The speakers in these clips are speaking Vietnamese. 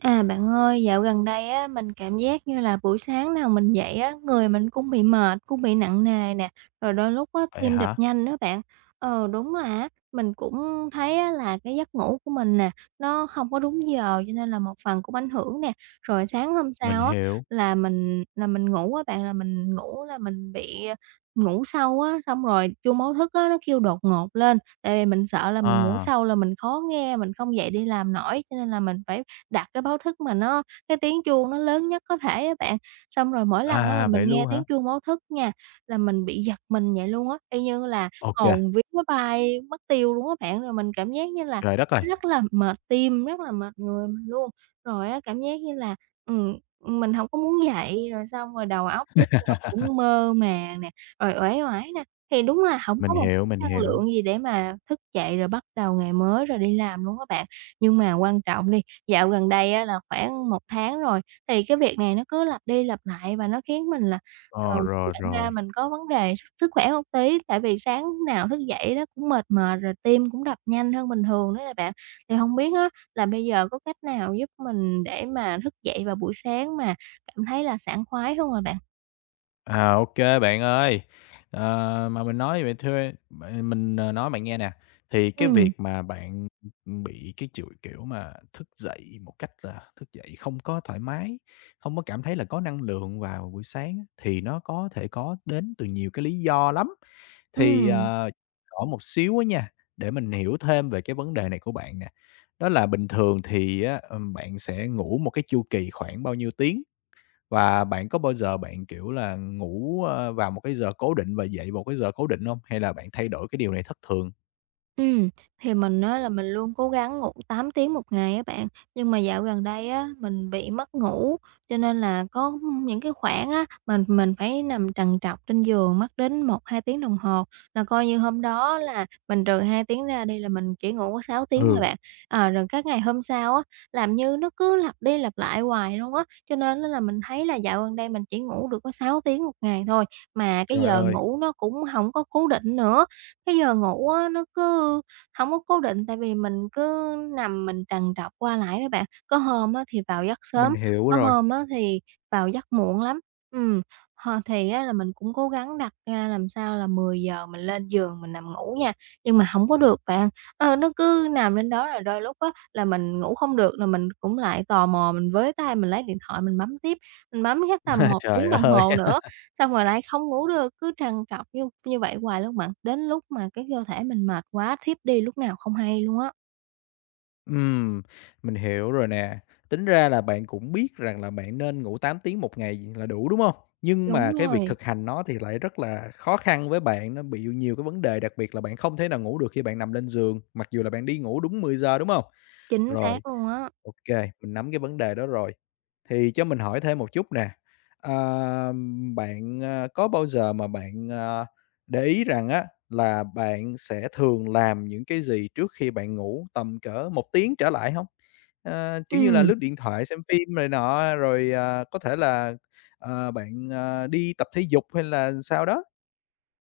À, bạn ơi, dạo gần đây á, mình cảm giác như là buổi sáng nào mình dậy á, người mình cũng bị mệt, cũng bị nặng nề nè, rồi đôi lúc á, Vậy tim đập hả? nhanh nữa bạn. Ờ, đúng là á, mình cũng thấy á, là cái giấc ngủ của mình nè, nó không có đúng giờ cho nên là một phần cũng ảnh hưởng nè. Rồi sáng hôm Mình sau á, hiểu. là mình ngủ á bạn, là mình ngủ là mình bị ngủ sâu á, xong rồi chuông báo thức á, nó kêu đột ngột lên, tại vì mình sợ là mình ngủ À, sâu là mình khó nghe, mình không dậy đi làm nổi cho nên là mình phải đặt cái báo thức mà nó cái tiếng chuông nó lớn nhất có thể á bạn. Xong rồi mỗi lần á mà mình vậy nghe luôn tiếng hả? chuông báo thức nha, là mình bị giật mình vậy luôn á, y như là Ok, hồn vía nó bay mất tiêu luôn á bạn. Rồi mình cảm giác như là trời đất ơi! nó rất là mệt tim, rất là mệt người mình luôn. Rồi á, cảm giác như là, ừm, mình không có muốn dậy, rồi xong rồi đầu óc lúc nào cũng mơ màng nè, rồi uể oải nè. Thì đúng là không có Mình một hiểu, chút mình năng hiểu. lượng gì để mà thức dậy rồi bắt đầu ngày mới rồi đi làm luôn các bạn. Nhưng mà quan trọng đi. Dạo gần đây á là khoảng một tháng rồi, thì cái việc này nó cứ lặp đi lặp lại và nó khiến mình là, ờ, Ờ, rồi, nhận ra rồi. mình có vấn đề sức sức khỏe một tí, tại vì sáng nào thức dậy nó cũng mệt mệt, rồi tim cũng đập nhanh hơn bình thường nữa nè bạn. Thì hông biết á là bây giờ có cách nào giúp mình để mà thức dậy vào buổi sáng mà cảm thấy là sảng khoái hông à bạn? À, OK bạn ơi. Ờ, mà mình nói vậy thôi. Bạn mình, nói bạn nghe nè, thì cái Ừm, việc mà bạn, bị cái chuỗi kiểu mà thức dậy một cách là thức dậy không có thoải mái, không có cảm thấy là có năng lượng vào buổi sáng á, thì nó có thể có đến từ nhiều cái lý do lắm. Thì, ừm. Hỏi một xíu á nha, để mình hiểu thêm về cái vấn đề này của bạn nè. Đó là bình thường thì á, bạn sẽ ngủ một cái chu kỳ khoảng bao nhiêu tiếng? Và bạn có bao giờ bạn, kiểu là, ngủ, vào một cái giờ cố định và dậy vào một cái giờ cố định không? Hay là bạn thay đổi cái điều này thất thường? Ừ, thì mình nói là mình luôn cố gắng ngủ 8 tiếng một ngày á bạn, nhưng mà dạo gần đây á, mình bị mất ngủ, cho nên là có những cái khoảng á, mình phải nằm trằn trọc trên giường mất đến 1 2 tiếng đồng hồ, là coi như hôm đó là mình trừ 2 tiếng ra đi là mình chỉ ngủ có 6 tiếng thôi Ừ, bạn. Ờ, rồi các ngày hôm sau á, làm như nó cứ lặp đi lặp lại hoài luôn á, cho nên á là mình thấy là dạo gần đây mình chỉ ngủ được có 6 tiếng một ngày thôi, mà cái trời giờ ơi, ngủ nó cũng không có cố định nữa. Cái giờ ngủ á, nó cứ hổng có cố định, tại vì mình cứ nằm mình trằn trọc qua lại đó bạn. Có hôm á thì vào giấc mình sớm, hiểu có rồi. hôm á thì vào giấc muộn lắm. Ừm, thì á là mình cũng cố gắng đặt ra làm sao là 10 giờ mình lên giường mình nằm ngủ nha, nhưng mà hổng có được bạn. Ờ, nó cứ nằm lên đó rồi đôi lúc á là mình ngủ không được là mình cũng lại tò mò mình với tay mình lấy điện thoại mình bấm tiếp, mình bấm chắc tầm một Trời tiếng đồng ơi! hồ nữa. Xong rồi lại không ngủ được, cứ trằn trọc như như vậy hoài luôn bạn, đến lúc mà cái cơ thể mình mệt quá, thiếp đi lúc nào không hay luôn á. Ừm, mình hiểu rồi nè. Tính ra là bạn cũng biết rằng là bạn nên ngủ 8 tiếng một ngày là đủ, đúng không? Nhưng Đúng mà cái việc rồi. thực hành nó thì lại rất là khó khăn với bạn, nó bị nhiều cái vấn đề, đặc biệt là bạn không thể nào ngủ được khi bạn nằm lên giường, mặc dù là bạn đi ngủ đúng 10 giờ, đúng không? Chính Rồi, xác luôn á. ok, mình nắm cái vấn đề đó rồi. Thì cho mình hỏi thêm một chút nè, ờ, bạn, có bao giờ mà bạn, để ý rằng á là bạn sẽ thường làm những cái gì trước khi bạn ngủ tầm cỡ một tiếng trở lại không? Ờ, kiểu như là, Ừm. lướt điện thoại, xem phim này nọ, rồi, có thể là, bạn, đi tập thể dục hay là sao đó?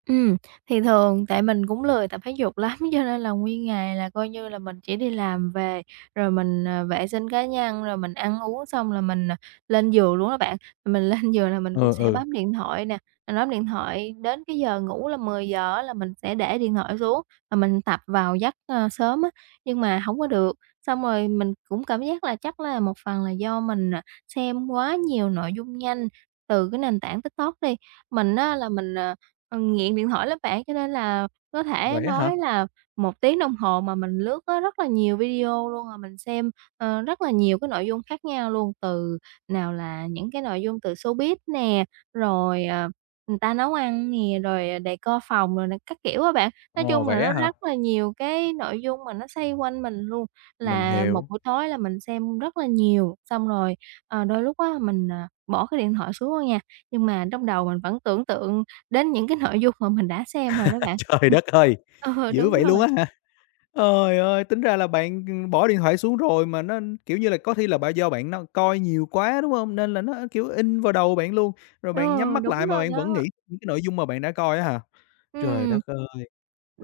Ừ, thì thường tại mình cũng lười tập thể dục lắm, cho nên là nguyên ngày là coi như là mình chỉ đi làm về, rồi mình, vệ sinh cá nhân, rồi mình ăn uống xong là mình, lên giường luôn á bạn. Mình lên giường là mình cũng Ừ, sẽ ừ. bấm điện thoại nè, mình bấm điện thoại đến cái giờ ngủ là 10:00 á là mình sẽ để điện thoại xuống và mình tập vào giấc, sớm á, nhưng mà không có được. Xong rồi mình cũng cảm giác là chắc là một phần là do mình, xem quá nhiều nội dung nhanh từ cái nền tảng TikTok đi. Mình á là mình, ờ, nghiện điện thoại lắm bạn, cho nên là có thể Vậy á hả? nói là 1 tiếng đồng hồ mà mình lướt á rất là nhiều video luôn, rồi mình xem, rất là nhiều cái nội dung khác nhau luôn, từ nào là những cái nội dung từ showbiz nè, rồi, người ta nấu ăn nè, rồi, decor phòng rồi này các kiểu á bạn. Nói Ồ, chung là vậy nó á hả? rất là nhiều cái nội dung mà nó xoay quanh mình luôn, Mình là một hiểu. buổi tối là mình xem rất là nhiều, xong rồi, đôi lúc á mình, bỏ cái điện thoại xuống thôi nha, nhưng mà trong đầu mình vẫn tưởng tượng đến những cái nội dung mà mình đã xem rồi đó bạn. Trời đất ơi! Ờ, Dữ đúng vậy luôn rồi, á hả? Trời ơi, tính ra là bạn, ừ, bỏ điện thoại xuống rồi mà nó, kiểu như là, có khi là bạn do bạn nó coi nhiều quá, đúng không? Nên là nó, kiểu, in vào đầu bạn luôn, rồi bạn nhắm ừ, mắt đúng lại mà rồi bạn vẫn đó. nghĩ những cái nội dung mà bạn đã coi á hả? Trời Ừm. đất ơi!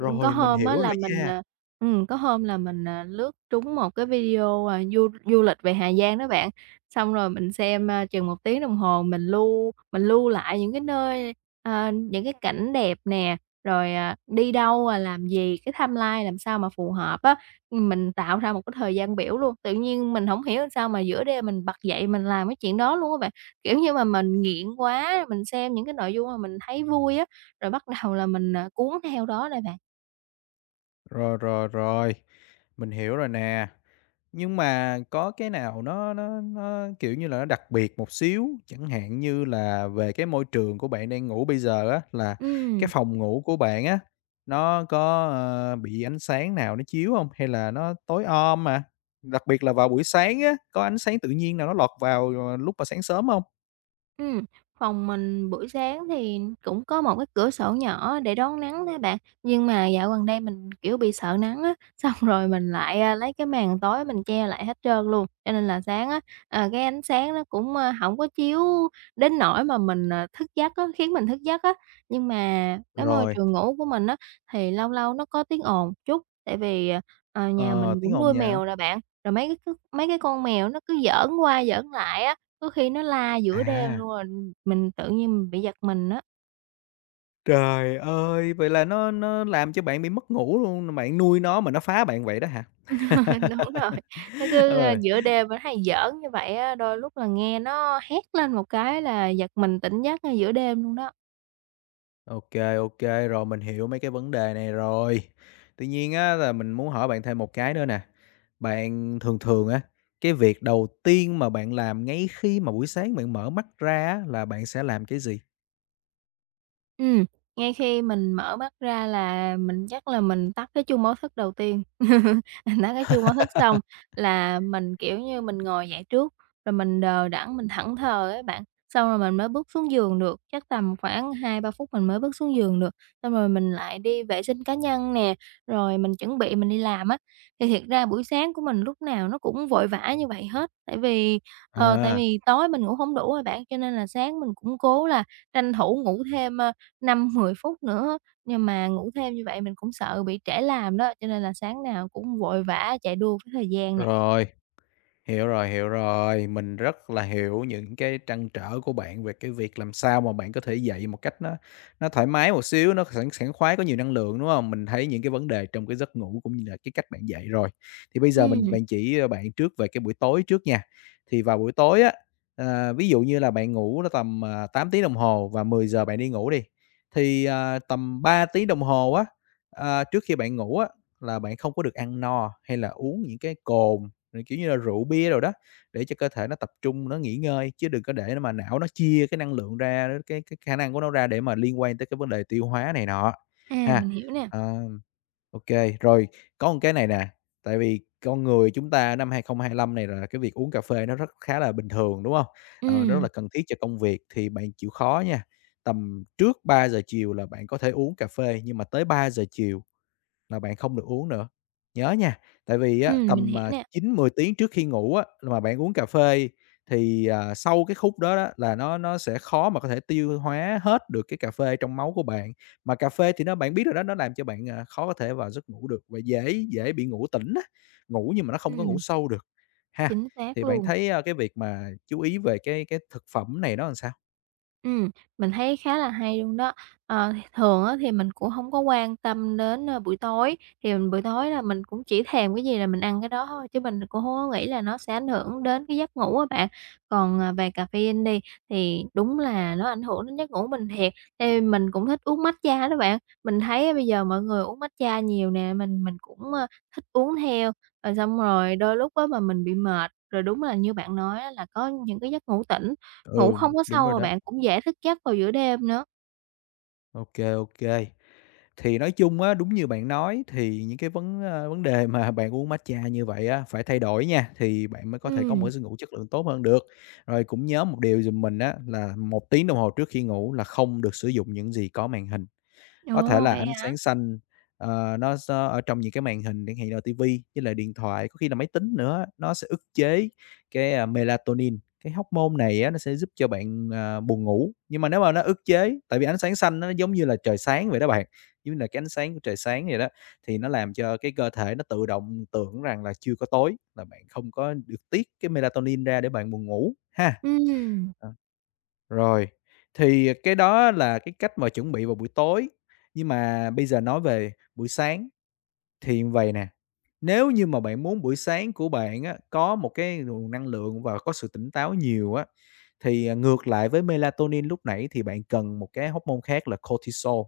Có mình hôm á hiểu là rồi mình, nha. à ừm, có hôm là mình, lướt trúng một cái video, du du lịch về Hà Giang đó bạn, xong rồi mình xem, chừng 1 tiếng đồng hồ mình lưu lại những cái nơi, những cái cảnh đẹp nè, rồi, đi đâu, rồi làm gì, cái timeline làm sao mà phù hợp á. Mình tạo ra một cái thời gian biểu luôn, tự nhiên mình hổng hiểu làm sao mà giữa đêm mình bật dậy mình làm cái chuyện đó luôn á bạn. Kiểu như mà mình nghiện quá, mình xem những cái nội dung mà mình thấy vui á, rồi bắt đầu là mình, cuốn theo đó đây bạn. Rồi, rồi, rồi, mình hiểu rồi nè. Nhưng mà có cái nào nó, kiểu như là, nó đặc biệt một xíu, chẳng hạn như là về cái môi trường của bạn đang ngủ bây giờ á, là cái Ừm, phòng ngủ của bạn á, nó có, bị ánh sáng nào nó chiếu không? Hay là nó tối om mà? Đặc biệt là vào buổi sáng á, có ánh sáng tự nhiên nào nó lọt vào, lúc mà sáng sớm không? ừm, phòng mình buổi sáng thì cũng có một cái cửa sổ nhỏ để đón nắng đó bạn, nhưng mà dạo gần đây mình, kiểu, bị sợ nắng á, xong rồi mình lại, lấy cái màn tối mình che lại hết trơn luôn, cho nên là sáng á, cái ánh sáng nó cũng, hổng có chiếu đến nỗi mà mình, thức giấc á, khiến mình thức giấc á. Nhưng mà cái môi Rồi. trường ngủ của mình á, thì lâu lâu nó có tiếng ồn chút, tại vì, nhà Ờ, mình tiếng cũng ồn nuôi nhào. mèo rồi bạn, rồi mấy cái con mèo nó cứ giỡn qua giỡn lại á, có khi nó la giữa đêm À, luôn rồi mình tự nhiên mình bị giật mình á. trời ơi! Vậy là nó làm cho bạn bị mất ngủ luôn, bạn nuôi nó mà nó phá bạn vậy đó hả? Đúng rồi, nó cứ, Ờ. giữa đêm nó hay giỡn như vậy á, đôi lúc là nghe nó hét lên một cái là giật mình tỉnh giấc ngay giữa đêm luôn đó. OK, OK, rồi mình hiểu mấy cái vấn đề này rồi. Tuy nhiên á là mình muốn hỏi bạn thêm một cái nữa nè. Bạn thường thường á, cái việc đầu tiên mà bạn làm ngay khi mà buổi sáng bạn mở mắt ra á là bạn sẽ làm cái gì? Ừm, ngay khi mình mở mắt ra là mình chắc là mình tắt cái chuông báo thức đầu tiên. Mình tắt cái chuông báo thức xong là mình, kiểu như, mình ngồi dậy trước, rồi mình đờ đẫn, mình thẫn thờ ấy bạn, xong rồi mình mới bước xuống giường được, chắc tầm khoảng 2 3 phút mình mới bước xuống giường được. Xong rồi mình lại đi vệ sinh cá nhân nè, rồi mình chuẩn bị mình đi làm á. Thì thiệt ra buổi sáng của mình lúc nào nó cũng vội vã như vậy hết, tại vì, ờ, tại À, vì tối mình ngủ không đủ rồi bạn, cho nên là sáng mình cũng cố là tranh thủ ngủ thêm, 5 10 phút nữa, nhưng mà ngủ thêm như vậy mình cũng sợ bị trễ làm đó, cho nên là sáng nào cũng vội vã chạy đua với thời gian nè. rồi. Hiểu rồi, hiểu rồi. Mình rất là hiểu những cái trăn trở của bạn về cái việc làm sao mà bạn có thể dậy một cách nó thoải mái một xíu, nó sảng sảng khoái, có nhiều năng lượng, đúng không? Mình thấy những cái vấn đề trong cái giấc ngủ cũng như là cái cách bạn dậy rồi. Thì bây giờ mình Ừm, bạn chỉ, bạn trước về cái buổi tối trước nha. Thì vào buổi tối á, ví dụ như là bạn ngủ nó tầm, 8 tiếng đồng hồ và 10 giờ bạn đi ngủ đi, thì, tầm 3 tiếng đồng hồ á, trước khi bạn ngủ á, là bạn không có được ăn no hay là uống những cái cồn rồi, kiểu như là, rượu bia rồi đó, để cho cơ thể nó tập trung nó nghỉ ngơi, chứ đừng có để nó mà não nó chia cái năng lượng ra, cái khả năng của nó ra để mà liên quan tới cái vấn đề tiêu hóa này nọ à, ha. mình hiểu nè. Ờ, ô, rồi có một cái này nè, tại vì con người chúng ta 2025 này là cái việc uống cà phê nó rất khá là bình thường, đúng không? Ờ, nó rất Ừm, là cần thiết cho công việc thì bạn chịu khó nha, tầm trước 3 giờ chiều là bạn có thể uống cà phê, nhưng mà tới 3 giờ chiều là bạn không được uống nữa. Nhớ nha, tại vì á, mình tầm, hiểu nè. 9 10 tiếng trước khi ngủ á, mà bạn uống cà phê thì, sau cái khúc đó đó là nó sẽ khó mà có thể tiêu hóa hết được cái cà phê trong máu của bạn. Mà cà phê thì nó bạn biết rồi đó, nó làm cho bạn, khó có thể vào giấc ngủ được và dễ dễ bị ngủ tỉnh á, ngủ nhưng mà nó không có ngủ Ừm, sâu được. Ha, chính xác thì bạn luôn. thấy, a, cái việc mà chú ý về cái thực phẩm này nó làm sao? Ừm, mình thấy khá là hay luôn đó. Ờ, thường á thì mình cũng hông có quan tâm đến, buổi tối, thì mình buổi tối là mình cũng chỉ thèm cái gì là mình ăn cái đó thôi, chứ mình cũng hông có nghĩ là nó sẽ ảnh hưởng đến cái giấc ngủ á bạn. Còn, về caffeine đi, thì đúng là nó ảnh hưởng đến giấc ngủ mình thiệt. Ê, mình cũng thích uống matcha đó bạn, mình thấy á bây giờ mọi người uống matcha nhiều nè, mình cũng, thích uống theo. Rồi xong rồi đôi lúc á mà mình bị mệt, rồi đúng là như bạn nói á là có những cái giấc ngủ tỉnh, ngủ Ừ, không có đúng sâu, rồi à đó. bạn, cũng dễ thức giấc vào giữa đêm nữa. Ok ok. Thì nói chung á, đúng như bạn nói thì những cái vấn đề mà bạn uống matcha như vậy á, phải thay đổi nha, thì bạn mới có thể có một Ừm, cái giấc ngủ chất lượng tốt hơn được. Rồi cũng nhớ một điều giùm mình á, là 1 tiếng đồng hồ trước khi ngủ là không được sử dụng những gì có màn hình. Có thể ồ, là vậy ánh hả? sáng xanh, nó s ở trong những cái màn hình chẳng hạn là ti với lại điện thoại, có khi là máy tính nữa, nó sẽ ức chế cái, melatonin. Cái hormone này á, nó sẽ giúp cho bạn, buồn ngủ, nhưng mà nếu mà nó ức chế tại vì ánh sáng xanh nó giống như là trời sáng vậy đó bạn, giống như là cái ánh sáng của trời sáng vậy đó, thì nó làm cho cái cơ thể nó tự động tưởng rằng là chưa có tối, là bạn không có được tiết cái melatonin ra để bạn buồn ngủ ha. Ừm, Rồi, thì cái đó là cái cách mà chuẩn bị vào buổi tối, nhưng mà bây giờ nói về buổi sáng thì như vầy nè, nếu như mà bạn muốn buổi sáng của bạn á, có một cái nguồn năng lượng và có sự tỉnh táo nhiều á, thì, ngược lại với melatonin lúc nãy thì bạn cần một cái hormone khác là cortisol.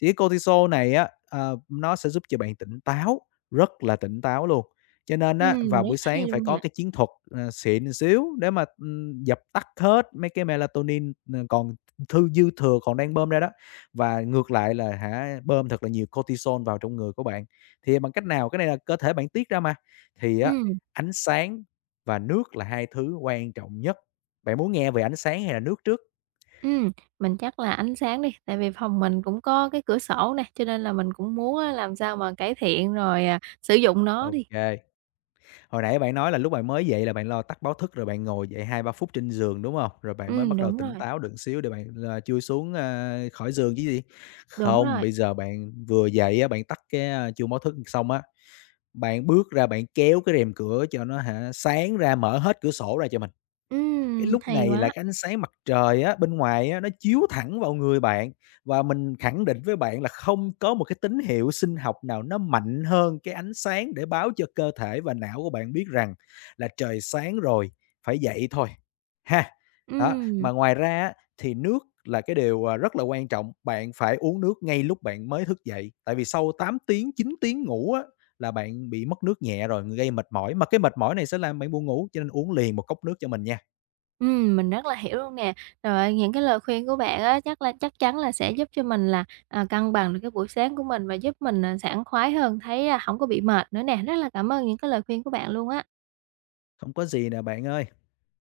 Thì cái cortisol này á, nó sẽ giúp cho bạn tỉnh táo, rất là tỉnh táo luôn. Cho nên á, vào rất buổi hay sáng phải luôn có nè. cái chiến thuật, xịn xíu để mà, dập tắt hết mấy cái melatonin, còn dư thừa còn đang bơm ra đó, và ngược lại là hả, bơm thật là nhiều cortisol vào trong người của bạn. Thì bằng cách nào? Cái này là cơ thể bạn tiết ra mà. Thì á, Ừm, ánh sáng và nước là hai thứ quan trọng nhất. Bạn muốn nghe về ánh sáng hay là nước trước? ừm, mình chắc là ánh sáng đi, tại vì phòng mình cũng có cái cửa sổ nè, cho nên là mình cũng muốn á làm sao mà cải thiện rồi, sử dụng nó đi. Ok. Hồi nãy bạn nói là lúc bạn mới dậy là bạn lo tắt báo thức rồi bạn ngồi dậy 2 3 phút trên giường, đúng không? Rồi bạn mới bắt đầu Đúng tỉnh rồi, táo được xíu để bạn là chui xuống, a, khỏi giường chứ gì. đúng Không, rồi. bây giờ bạn vừa dậy á, bạn tắt cái, a, chuông báo thức xong á, bạn bước ra bạn kéo cái rèm cửa cho nó hả, sáng ra, mở hết cửa sổ ra cho mình. Cái lúc Hay này là quá, cái ánh sáng mặt trời á, bên ngoài á, nó chiếu thẳng vào người bạn và mình khẳng định với bạn là không có một cái tín hiệu sinh học nào nó mạnh hơn cái ánh sáng để báo cho cơ thể và não của bạn biết rằng là trời sáng rồi, phải dậy thôi, ha. Đó, ừm. mà ngoài ra á, thì nước là cái điều, rất là quan trọng, bạn phải uống nước ngay lúc bạn mới thức dậy, tại vì sau 8 tiếng, 9 tiếng ngủ á, là bạn bị mất nước nhẹ rồi, gây mệt mỏi, mà cái mệt mỏi này sẽ làm bạn buồn ngủ, cho nên uống liền một cốc nước cho mình nha. Mình rất là hiểu luôn nè. Rồi những cái lời khuyên của bạn á, chắc là chắc chắn là sẽ giúp cho mình là, cân bằng được cái buổi sáng của mình và giúp mình, sảng khoái hơn, thấy, hổng có bị mệt nữa nè. Rất là cảm ơn những cái lời khuyên của bạn luôn á. Không có gì nè bạn ơi.